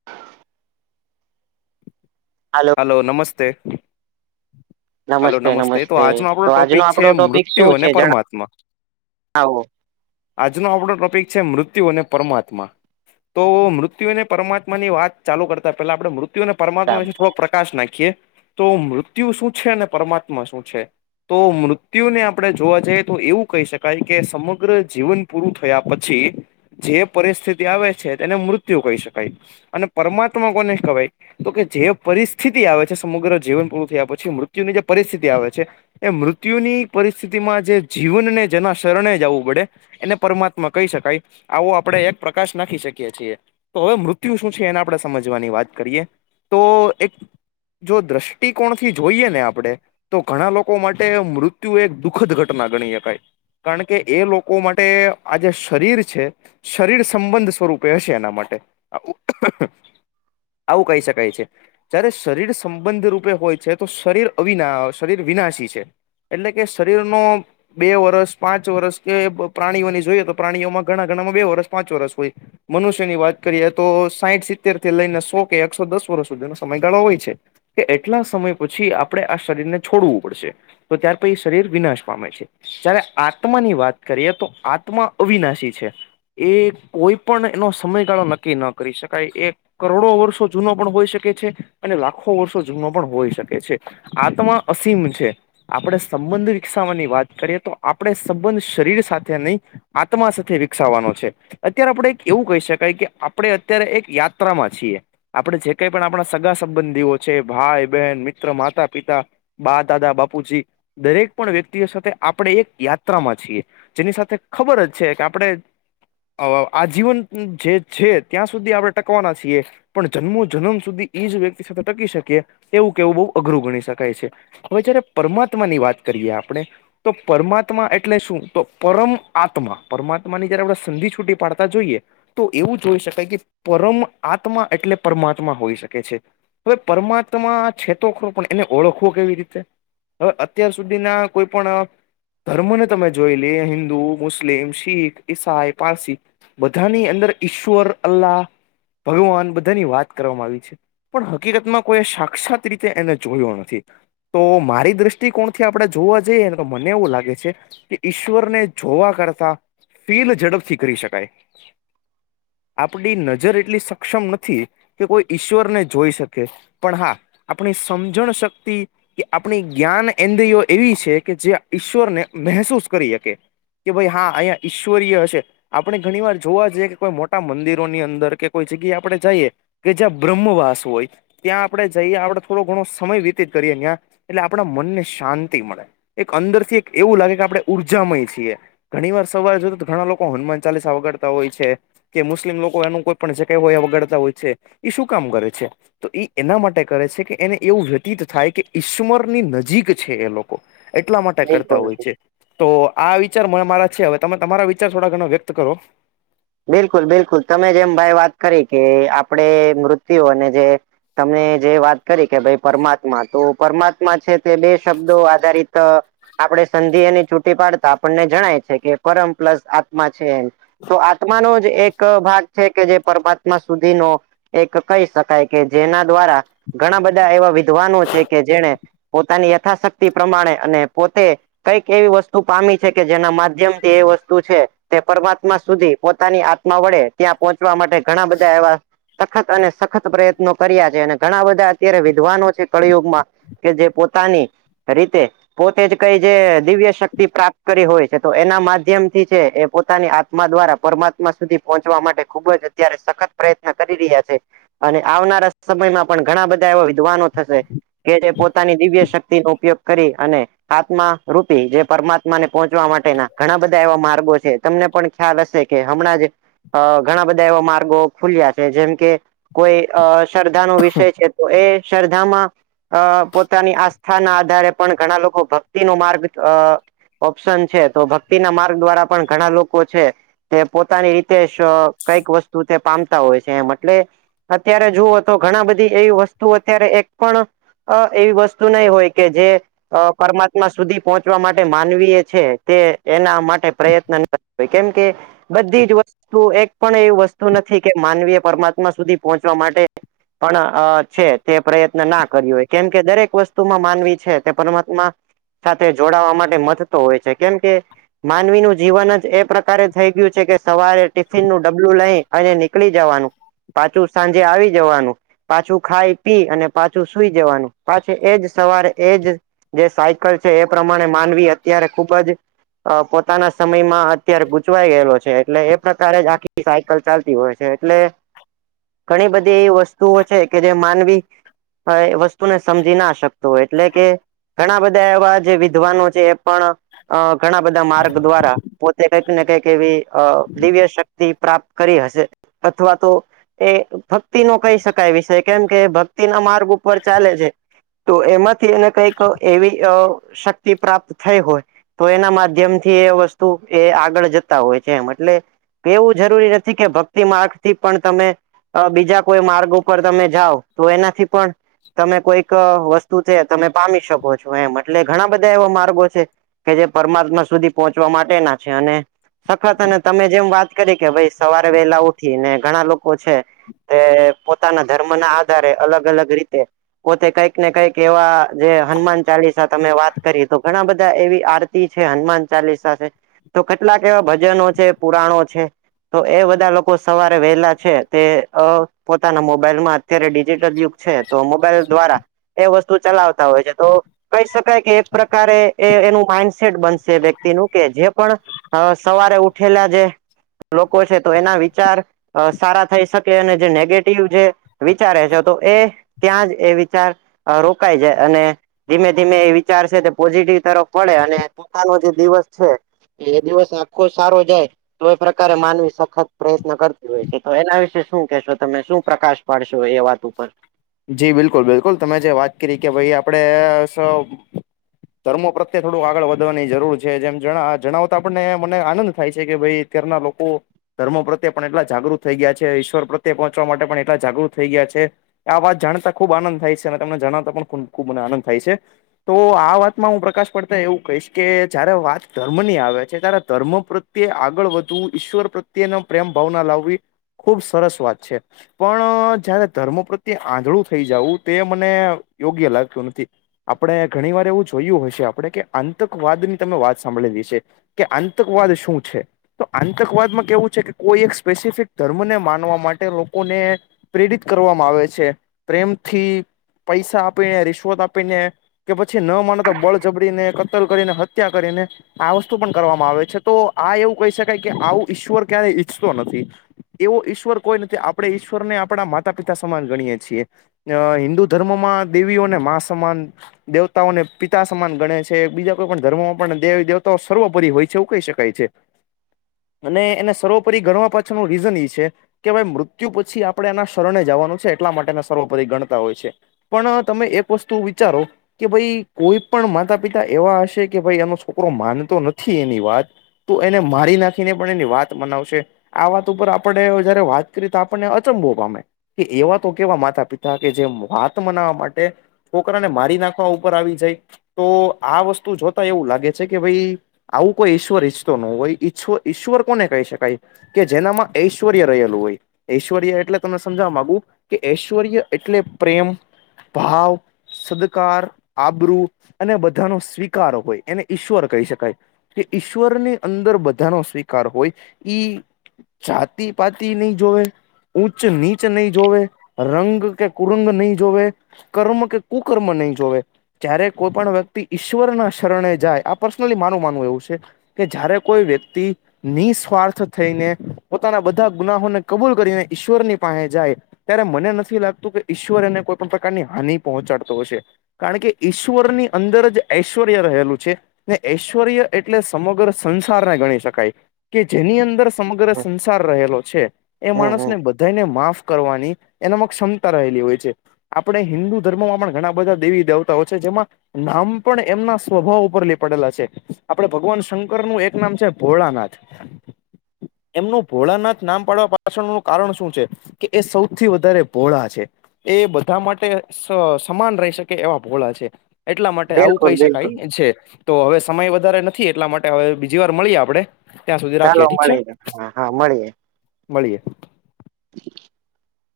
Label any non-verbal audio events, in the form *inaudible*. *inaudible* હાલો hello નમસ્તે hello નમસ્તે તો આજનો આપણો તો આજનો ટોપિક છે આપણો ટોપિક મૃત્યુ શું અને છે પરમાત્મા જણાવો આજનો આપણો ટોપિક છે મૃત્યુ અને પરમાત્મા તો મૃત્યુને પરમાત્માની વાત ચાલુ કરતા પેલા આપણેે મૃત મૃત્યુ અને પરમાત્મા સાહેબ. વિશે થોડો પ્રકાશ નાખીએ તો મૃત્યુ શું છે ને પરમાત્મા શું છે. તો મૃત્યુને આપણે જોવા જઈએ તો એવું કહી શકાય કે સમગ્ર જીવન પૂરું થયા પછી જે પરિસ્થિતિ આવે છે, તેને મૃત્યુ કહી શકાય, અને પરમાત્મા કોને કહેવાય તો કે જે પરિસ્થિતિ આવે છે સમગ્ર જીવન પૂરું થયા પછી મૃત્ મૃત્યુની જે પરિસ્થિતિ આવે છે. એ મૃત્યુની પરિસ્થિતિમાં જે જીવનને જેના શરણે જાવું પડે, એને પરમાત્મા કહી શકાય આવો આપણે એક પ્રકાશ નાખી શકીયએ છીએ, તો હવે મૃત્યુ શું છે એને આપણે સમજવાની વાત કરીએ તો એક જો દ્રષ્ટિકોણથી જોઈએ ને આપડે તો ઘણા લોકો માટે મૃત્યુ એક દુઃખદ ઘટના ગણી શકાય, કારણ કે એ લોકો માટે આ જે શરીર છે. શરીર સંબંધ સ્વરૂપે હશે એના માટે આવું કહી શકાય છે જયારે શરીર સંબંધ રૂપે હોય છે તો શરીર અવીના શરીર વિનાશી છે એટલે કે શરીરનો બે વર્ષ પાંચ વર્ષ કે પ્રાણીઓની જોયએ તો પ્રાણીઓમાં ઘણા ઘણામાં બે વર્ષ પાંચ વર્ષ હોય મનુષ્યની વાત કરીએ તો સાઈઠ સિત્તેર થી લઈને સો કે એકસો દસ વર્ષ સુધીનો સમયગાળો હોય છે. કે એટલા સમય પછી આપ આપણે આ શરીરને છોડવું પડશે તો ત્યાર પછી શરીર વિનાશ પામે છે. જયારે આત્માની વાત કરીએ તો આત્મા અવિનાશી છે. એ કોઈ પણ એનો સમયગાળો નક્કી ન કરી શકાય એ કરોડો વર્ષો જૂનો પણ હોઈ શકે છે અને લાખો વર્ષો જૂનો પણ હોઈ શકે છે. આત્મા અસીમ છે. આપણે સંબંધ વિકસાવવાની વાત કરીએ તો આપણે સંબંધ શરીર સાથે નઈ આત્મા સાથે વિકસાવવાનો છે. અત્યારે આપણે એવું કહી શકાય કે આપણે એક યાત્રામાં છીએ આપડે જે કંઈ પણ આપણા સગા સંબંધીઓ છે ભાઈ, બહેન, મિત્ર, માતા-પિતા બા દાદા બાપુજી દરેક પણ વ્યક્તિઓ સાથે આપણે એક યાત્રામાં છીએ જેની સાથે ખબર જ છે કે આપડે આજીવન જે છે ત્યાં સુધી આપણે ટકવાના છીએ પણ જન્મો જનમ સુધી ઈજ વ્યક્તિ સાથે ટકી શકીએ એવું કેવું બહુ અઘરું ગણી શકાય છે. હવે જયારે પરમાત્માની વાત કરીએ આપણે તો પરમાત્મા એટલે શું તો પરમ આત્મા પરમાત્માની જયારે આપણે સંધિ છૂટી પાડતા જોઈએ તો એવું જોઈ શકાય કે પરમ આત્મા એટલે પરમાત્મા હોઈ શકે છે. હવે પરમાત્મા છે *unintelligible* પણ એને ઓળખવો કેવી રીતે હવે અત્યાર સુધીના કોઈ પણ ધર્મને તમે જોઈ લે હિન્દુ મુસ્લિમ, શીખ, ઈસાઈ, પારસી બધાની અંદર ઈશ્વર અલ્લાહ ભગવાન બધાની વાત કરવામાં આવી છે પણ હકીકતમાં કોઈ સાક્ષાત રીતે એને જોયો નથી તો મારી દ્રષ્ટિકોણથી આપણે જોવા જઈએ ને તો મને એવું લાગે છે કે ઈશ્વરને જોવા કરતા, ફીલ ઝડપથી કરી શકાય. આપડી નજર એટલી સક્ષમ નથી. કે કોઈ ઈશ્વર ને જોઈ શકે, પણ હા આપણી સમજણ શક્તિ કે આપણી જ્ઞાન એન્દ્રિયો એવી છે કે, જે ઈશ્વરને મહેસૂસ કરી શકે. કે ભાઈ હા અહીંયા ઈશ્વરીય છે. આપણે ઘણી વાર જોવા જઈએ, કે કોઈ મોટા મંદિરોની અંદર કે કોઈ જગ્યાએ આપણે જઈએ કે જ્યાં બ્રહ્મવાસ હોય ત્યાં આપણે જઈએ આપડ થોડો ઘણો સમય વીતિત કરીએ ત્યાં, એટલે આપણા મનને શાંતિ મળે. એક અંદર થી એક એવું લાગે કે આપડે ઉર્જામય છીએ. ઘણી વાર સવાર જોતો, તો ઘણા લોકો હનુમાન ચાલીસા આવગડતા હોય છે. કે મુસ્લિમ લોકો એનું કોઈ પણ જગ્યા હોય વગડતા હોય છે, એ શું કામ કરે છે? તો ઇ એના માટે કરે છે કે એને એવું વ્યતીત થાય કે ઈશ્મરની નજીક છે એ લોકો, એટલા માટે કરતા બિલકુલ હોય છે. તો આ વિચાર માર મારા છે, હવે તમે તમારા વિચાર થોડા ઘણા વ્યક્ત કરો. બિલકુલ બિલકુલ, તમે જેમ ભાઈ વાત કરી કે આપણે મૃત્યુને જે તમને જે વાત કરી કે ભાઈ, પરમાત્મા તો પરમાત્મા છે તે બે શબ્દો આધારિત આપણે સંધિયે ની છૂટી પાડતા આપણને જણાય છે કે પરમ પ્લસ આત્મા છે એમ તો આ ત્મા નો જ એક ભાગ છે કે જે પરમાત્મા સુધીનો એક કહી શકાય કે જેના દ્વારા ઘણા બધા એવા વિદ્વાનો છે કે જેને પોતાની યથાશક્તિ પ્રમાણે, અને પોતે કંઈક એવી વસ્તુ પામી છે, કે જેના માધ્યમ થી એ વસ્તુ છે તે પરમાત્મા સુધી પોતાની આત્મા વડે ત્યાં પહોંચવા માટે ઘણા બધા એવા સખત અને સખત પ્રયત્નો કર્યા છે, અને ઘણા બધા અત્યારે વિદ્વાનો છે કળિયુગમાં કે જે પોતાની રીતે પોતે જ કઈ જે દિવ્ય શક્તિ પ્રાપ્ત કરી હોય છે, તો એના માધ્યમ થી છે એ પોતાની આત્મા દ્વારા પરમાત્મા સુધી પહોંચવા માટે, ખુબ જ અત્યારે સખત પ્રયત્ન કરી રહ્યા છે. અને આવનારા સમયમાં પણ ઘણા બધા એવા વિદ્વાનો થશે કે જે પોતાની દિવ્ય શક્તિ નો ઉપયોગ કરી અને આત્મા રૂપી જે પરમાત્મા ને પહોંચવા માટેના ઘણા બધા એવા માર્ગો છે, તમને પણ ખ્યાલ હશે કે હમણાં જ ઘણા બધા માર્ગો ખુલ્યા છે, જેમકે કોઈ અ શ્ર્ધાનો વિષય છે તો એ શ્ર્ધામાં અ પોતાની આસ્થા ના આધારે પણ ઘણા લોકો ભક્તિનો માર્ગ અ ઓપ્શન છે, તો ભક્તિ ના માર્ગ દ્વારા પણ ઘણા લોકો છે તે પોતાની રીતે જ કઈક વસ્તુ તે પામતા હોય છે એમ, એટલે અત્યારે જુઓ તો ઘણા બધી એવી વસ્તુ અત્યારે એક પણ અ એવી વસ્તુ નહી હોય કે, જે અ પરમાત્મા સુધી પહોંચવા માટે માનવીય છે તે એના પ્રયત્ન ભઇ કેમ કે બધી જ વસ્તુ એક પણ એવી વસ્તુ નથી કે માનવીય પરમાત્મા સુધી પહોંચવા માટે પણ અ છે તે પ્રયત્ન ના કર્યો હોય કેમ કે દરેક વસ્તુમાં માનવી છે તે પરમાત્મા સાથે જોડાવા માટે મથતો હોય છે, કેમ કે માનવી ન જીવન જ એ પ્રકારે થઈ ગયું છે કે સવારે ટિફિન નું ડબલું લઈ અને નીકળી જવાનું. પાછું સાંજે આવી જવાનું. પાછું ખાય પી અને પાછું સુઈ જવાનું, પાછી એજ સવારે એજ જે સાયકલ છે, એ પ્રમાણે માનવી અત્યારે ખુબ જ પો તાના સમયમાં અત્યારે ભૂજ થયેલો છે, એટલે એ પ્રકારે જ આખી સાયકલ ચાલતી હોય છે, એટલે ઘણી બધી એવી વસ્તુઓ છે કે જે માનવી એ વસ્તુને સમજી ના શકતો હોય, એટલે કે ઘણા બધા એવા જે વિદ્વાનો છે. એ પણ અ ઘણા બધા માર્ગ દ્વારા પોતે કઈક એમને કઈક એવી અ દિવ્ય શક્તિ પ્રાપ્ત કરી હશે અથવા તો એ ભક્તિ નો કહી શકાય વિષય, કેમ કે ભક્તિ ના માર્ગ ઉપર ચાલે છે. તો એમાંથી એને કઈક અ એવી અ શક્તિ પ્રાપ્ત થઈ હોય. તો એના માધ્યમ થી એ વસ્તુ એ આગળ જતા હોય છે, એમ એટલે એવું જરૂરી નથી કે ભક્તિ માર્ગ થી પણ તમે અ બીજા કોઈ માર્ગ ઉપર તમે જાઓ તો એનાથી પણ તમે કોઈક એક વસ્તુ છે, તમે પામી શકો છો એમ એટલે, ઘણા બધા એવા માર્ગો છે. કે જે પરમાત્મા સુધી પહોંચવા માટેના છે અને સખત અને તમે જેમ વાત કરી કે ભાઈ સવારે વેલા ઉઠી ને ઘણા લોકો છે. તે પોતાના ધર્મ ના આધારે અલગ-અલગ રીતે પોતે કઈક ને કઈક એવા જે હનુમાન ચાલીસા તમે વાત કરી તો ઘણા બધા એવી આરતી છે, હનુમાન ચાલીસા છે તો કેટલાક એવા ભજનો છે, પુરાણો છે. તો એ બધા લોકો સવારે વહેલા છે, તે અ પોતાના મોબાઈલ માં અત્યારે ડિજિટલ યુગ છે, તો મોબાઈલ દ્વારા એ વસ્તુ ચલાવતા હોય છે, તો કહી શકાય કે એક પ્રકારે એ એનું માઇન્ડસેટ બનશે એ વ્યક્તિનું, કે જે પણ અ.. સવારે ઉઠેલા જે લોકો છે, તો એના વિચાર અ સારા થઈ શકે અને જે નેગેટિવ જે વિચારે છે, તો એ ત્યાં જ એ વિચાર અ રોકાાય જાય અને ધીમે-ધીમે એ વિચાર છે તે પોઝિટિવ તરફ વળે અને પોતાનો જે દિવસ છે એ દિવસ આખો સારો જાય. તો એ પ્રકારે માનવી સખત પ્રયત્ન કરતી હોય છે, તો એના વિશે શું કેશો તમે? શું પ્રકાશ પાડશો એ વાત ઉપર જી બિલકુલ-બિલકુલ તમે જે વાત કરી કે ભાઈ આપણે સૌ ધર્મો પ્રત્યે થોડું આગળ વધવાની જરૂર છે, જેમ જ જણાવતા આપણને મને આનંદ થાય છે કે ભાઈ અત્યાર ના લોકો ધર્મ પ્રત્યે પણ એટલા જાગૃત થઈ ગયા છે, ઇશ્વર પ્રત્યે પહોચ માટે એટલા જાગૃત થઈ ગયા છે. આ વાત જાણતા ખુબ આનંદ થાય છે અને તમને જણાવતા પણ ખૂબ-ખૂબ મને આનંદ થાય છે. તો આ વાતમાં હું પ્રકાશ પડતા એવું કહીશ કે, જયારે વાત ધર્મ ની આવે છે, ત્યારે ધર્મ પ્રત પ્રત્યે આગળ વધવું, ઈશ્વર પ્રત્યેના પ્રેમ ભાવના લાવવી ખુબ સરસ વાત છે. પણ, જયારે ધર્મો પ્રત્યે આંધળું થઈ જવું તે મને યોગ્ય લાગતું નથી. આપણે ઘણી વાર એવું જોયું હશે આપણે કે, આતંકવાદ ની તમે વાત સાંભળેલી છે. કે આતંકવાદ શું છે? તો આતંકવાદમાં કેવું છે, કે કોઈ એક સ્પેસિફિક ધર્મને માનવા માટે લો કોને પ્રેરિત કરવામાં આવે છે, પ્રેમથી પૈસા આપી, રિસ્વત આપીને કે પછી ન માને તો બળ જબડીને, કત્તલ કરીને હત્યા કરીને આ વસ્તુ પણ કરવામાં આવે છે, તો આ એવું કહી શકાય કે આવું ઈશ્વર ક્યારેય ઈચ્છતો નથી. એવો ઈશ્વર કોઈ નથી, આપડે ઈશ્વર ને આપડા માતા-પિતા સમાન ગણીએે છીએ. અ હિન્દુ ધર્મમાં દેવીઓને મા સમાન દેવતાઓને પિતા સમાન ગણે છે બીજા કોઈ પણ ધર્મમાં પણ દેવી દેવતાઓ સર્વપરી હોય છે એવું કહી શકાય છે. અને એને સર્વપરી ગણવા પાછળનું રીઝન એ છે કે ભાઈ મૃ ત્યુ પછી આપણે એના શરણે જવાનું છે એટલા માટે સર્વોપરી ગણતા હોય છે. પણ તમે એક વસ્તુ વિચારો કે ભાઈ કોઈ પણ માતા પિતા એવા હશે કે ભાઈ એનો છોકરો માનતો નથી એની વાત તો એને મારી નાખીને પણ એની વાત મનાવશે આ વાતો ઉપર આપણે જયારે વાત કરીએ આપણને અચંભવ પામે કે એવા તો કેવા માતા પિતા કે જે વાત મનાવા માટે છોકરાને મારી નાખવા ઉપર આવી જાય તો આ વસ્તુ જોતા એવું લાગે છે કે ભાઈ આવું કોઈ ઈશ્વર ઈચ્છતો ન હોઈ ઈશ્વર કોને કહી શકાય. કે જેનામાં ઐશ્વર્ય રહેલું હોય. ઐશ્વર્ય એટલે તમને સમજવા માંગું કે ઐશ્વર્ય એટલે પ્રેમ ભાવ સદકાર આબરૂ અને બધાનો સ્વીકાર હોય એને ઈશ્વર કહી શકાય. કે ઈશ્વરની અંદર બધાનો સ્વીકાર હોય ઈ જાતી પાતી નહી જોવે ઊચ્ચ નીચ નહીં જોવે રંગ કે કુરંગ નહીં જોવે કર્મ કે કુકર્મ નહી જોવે જ્યારે કોઈ પણ વ્યક્તિ ઈશ્વરના શરણે જાય આ પર્સનલી મારું માનવું એવું છે. કે જયારે કોઈ વ્યક્તિ નિસ્વાર્થ થઈને પોતાના બધા ગુનાહોને કબૂલ કરીને ઈશ્વરની પાસે જાય. ત્યારે મને નથી લાગતું કે ઈશ્વર એને કોઈ પણ પ્રકારની હાનિ પહોંચાડતો હશે. કારણ કે ઈશ્વરની અંદર જ ઐશ્વર્ય રહેલું છે. ને ઐશ્વર્ય એટલે સમગ્ર સંસારને ગણી શકાય કે જેની અંદર સમગ્ર સંસાર રહેલો છે એ હમ હમ માણસને બધા ને માફ કરવાની એનામાં ક્ષમતા રહેલી હોય છે. આપણે હિન્દુ ધર્મમાં પણ ઘણા બધા દેવી દેવતાઓ છે જેમાં નામ પણ એમના સ્વભાવ ઉપર લે પડેલા છે આપડે ભગવાન શંકરનું એક નામ છે ભોળાનાથ. એમનું ભોળાનાથ નામ પાડવા પા છળનું કારણ શું છે કે એ સૌથી વધારે ભોળા છે. એ બધા માટે સ સમાન રહી શકે એવા ભોળા છે. એટલા માટે આવું બિલકુલ કહી બિલકુલ શકાય છે. તો હવે સમય વધારે નથી એટલા માટે હવે બીજી વાર મળીએ આપડે ત્યાં સુધી ચાલો રાખીએ ઠીક છે મળીએ હા હા મળીએ. મળીએ. *inaudible*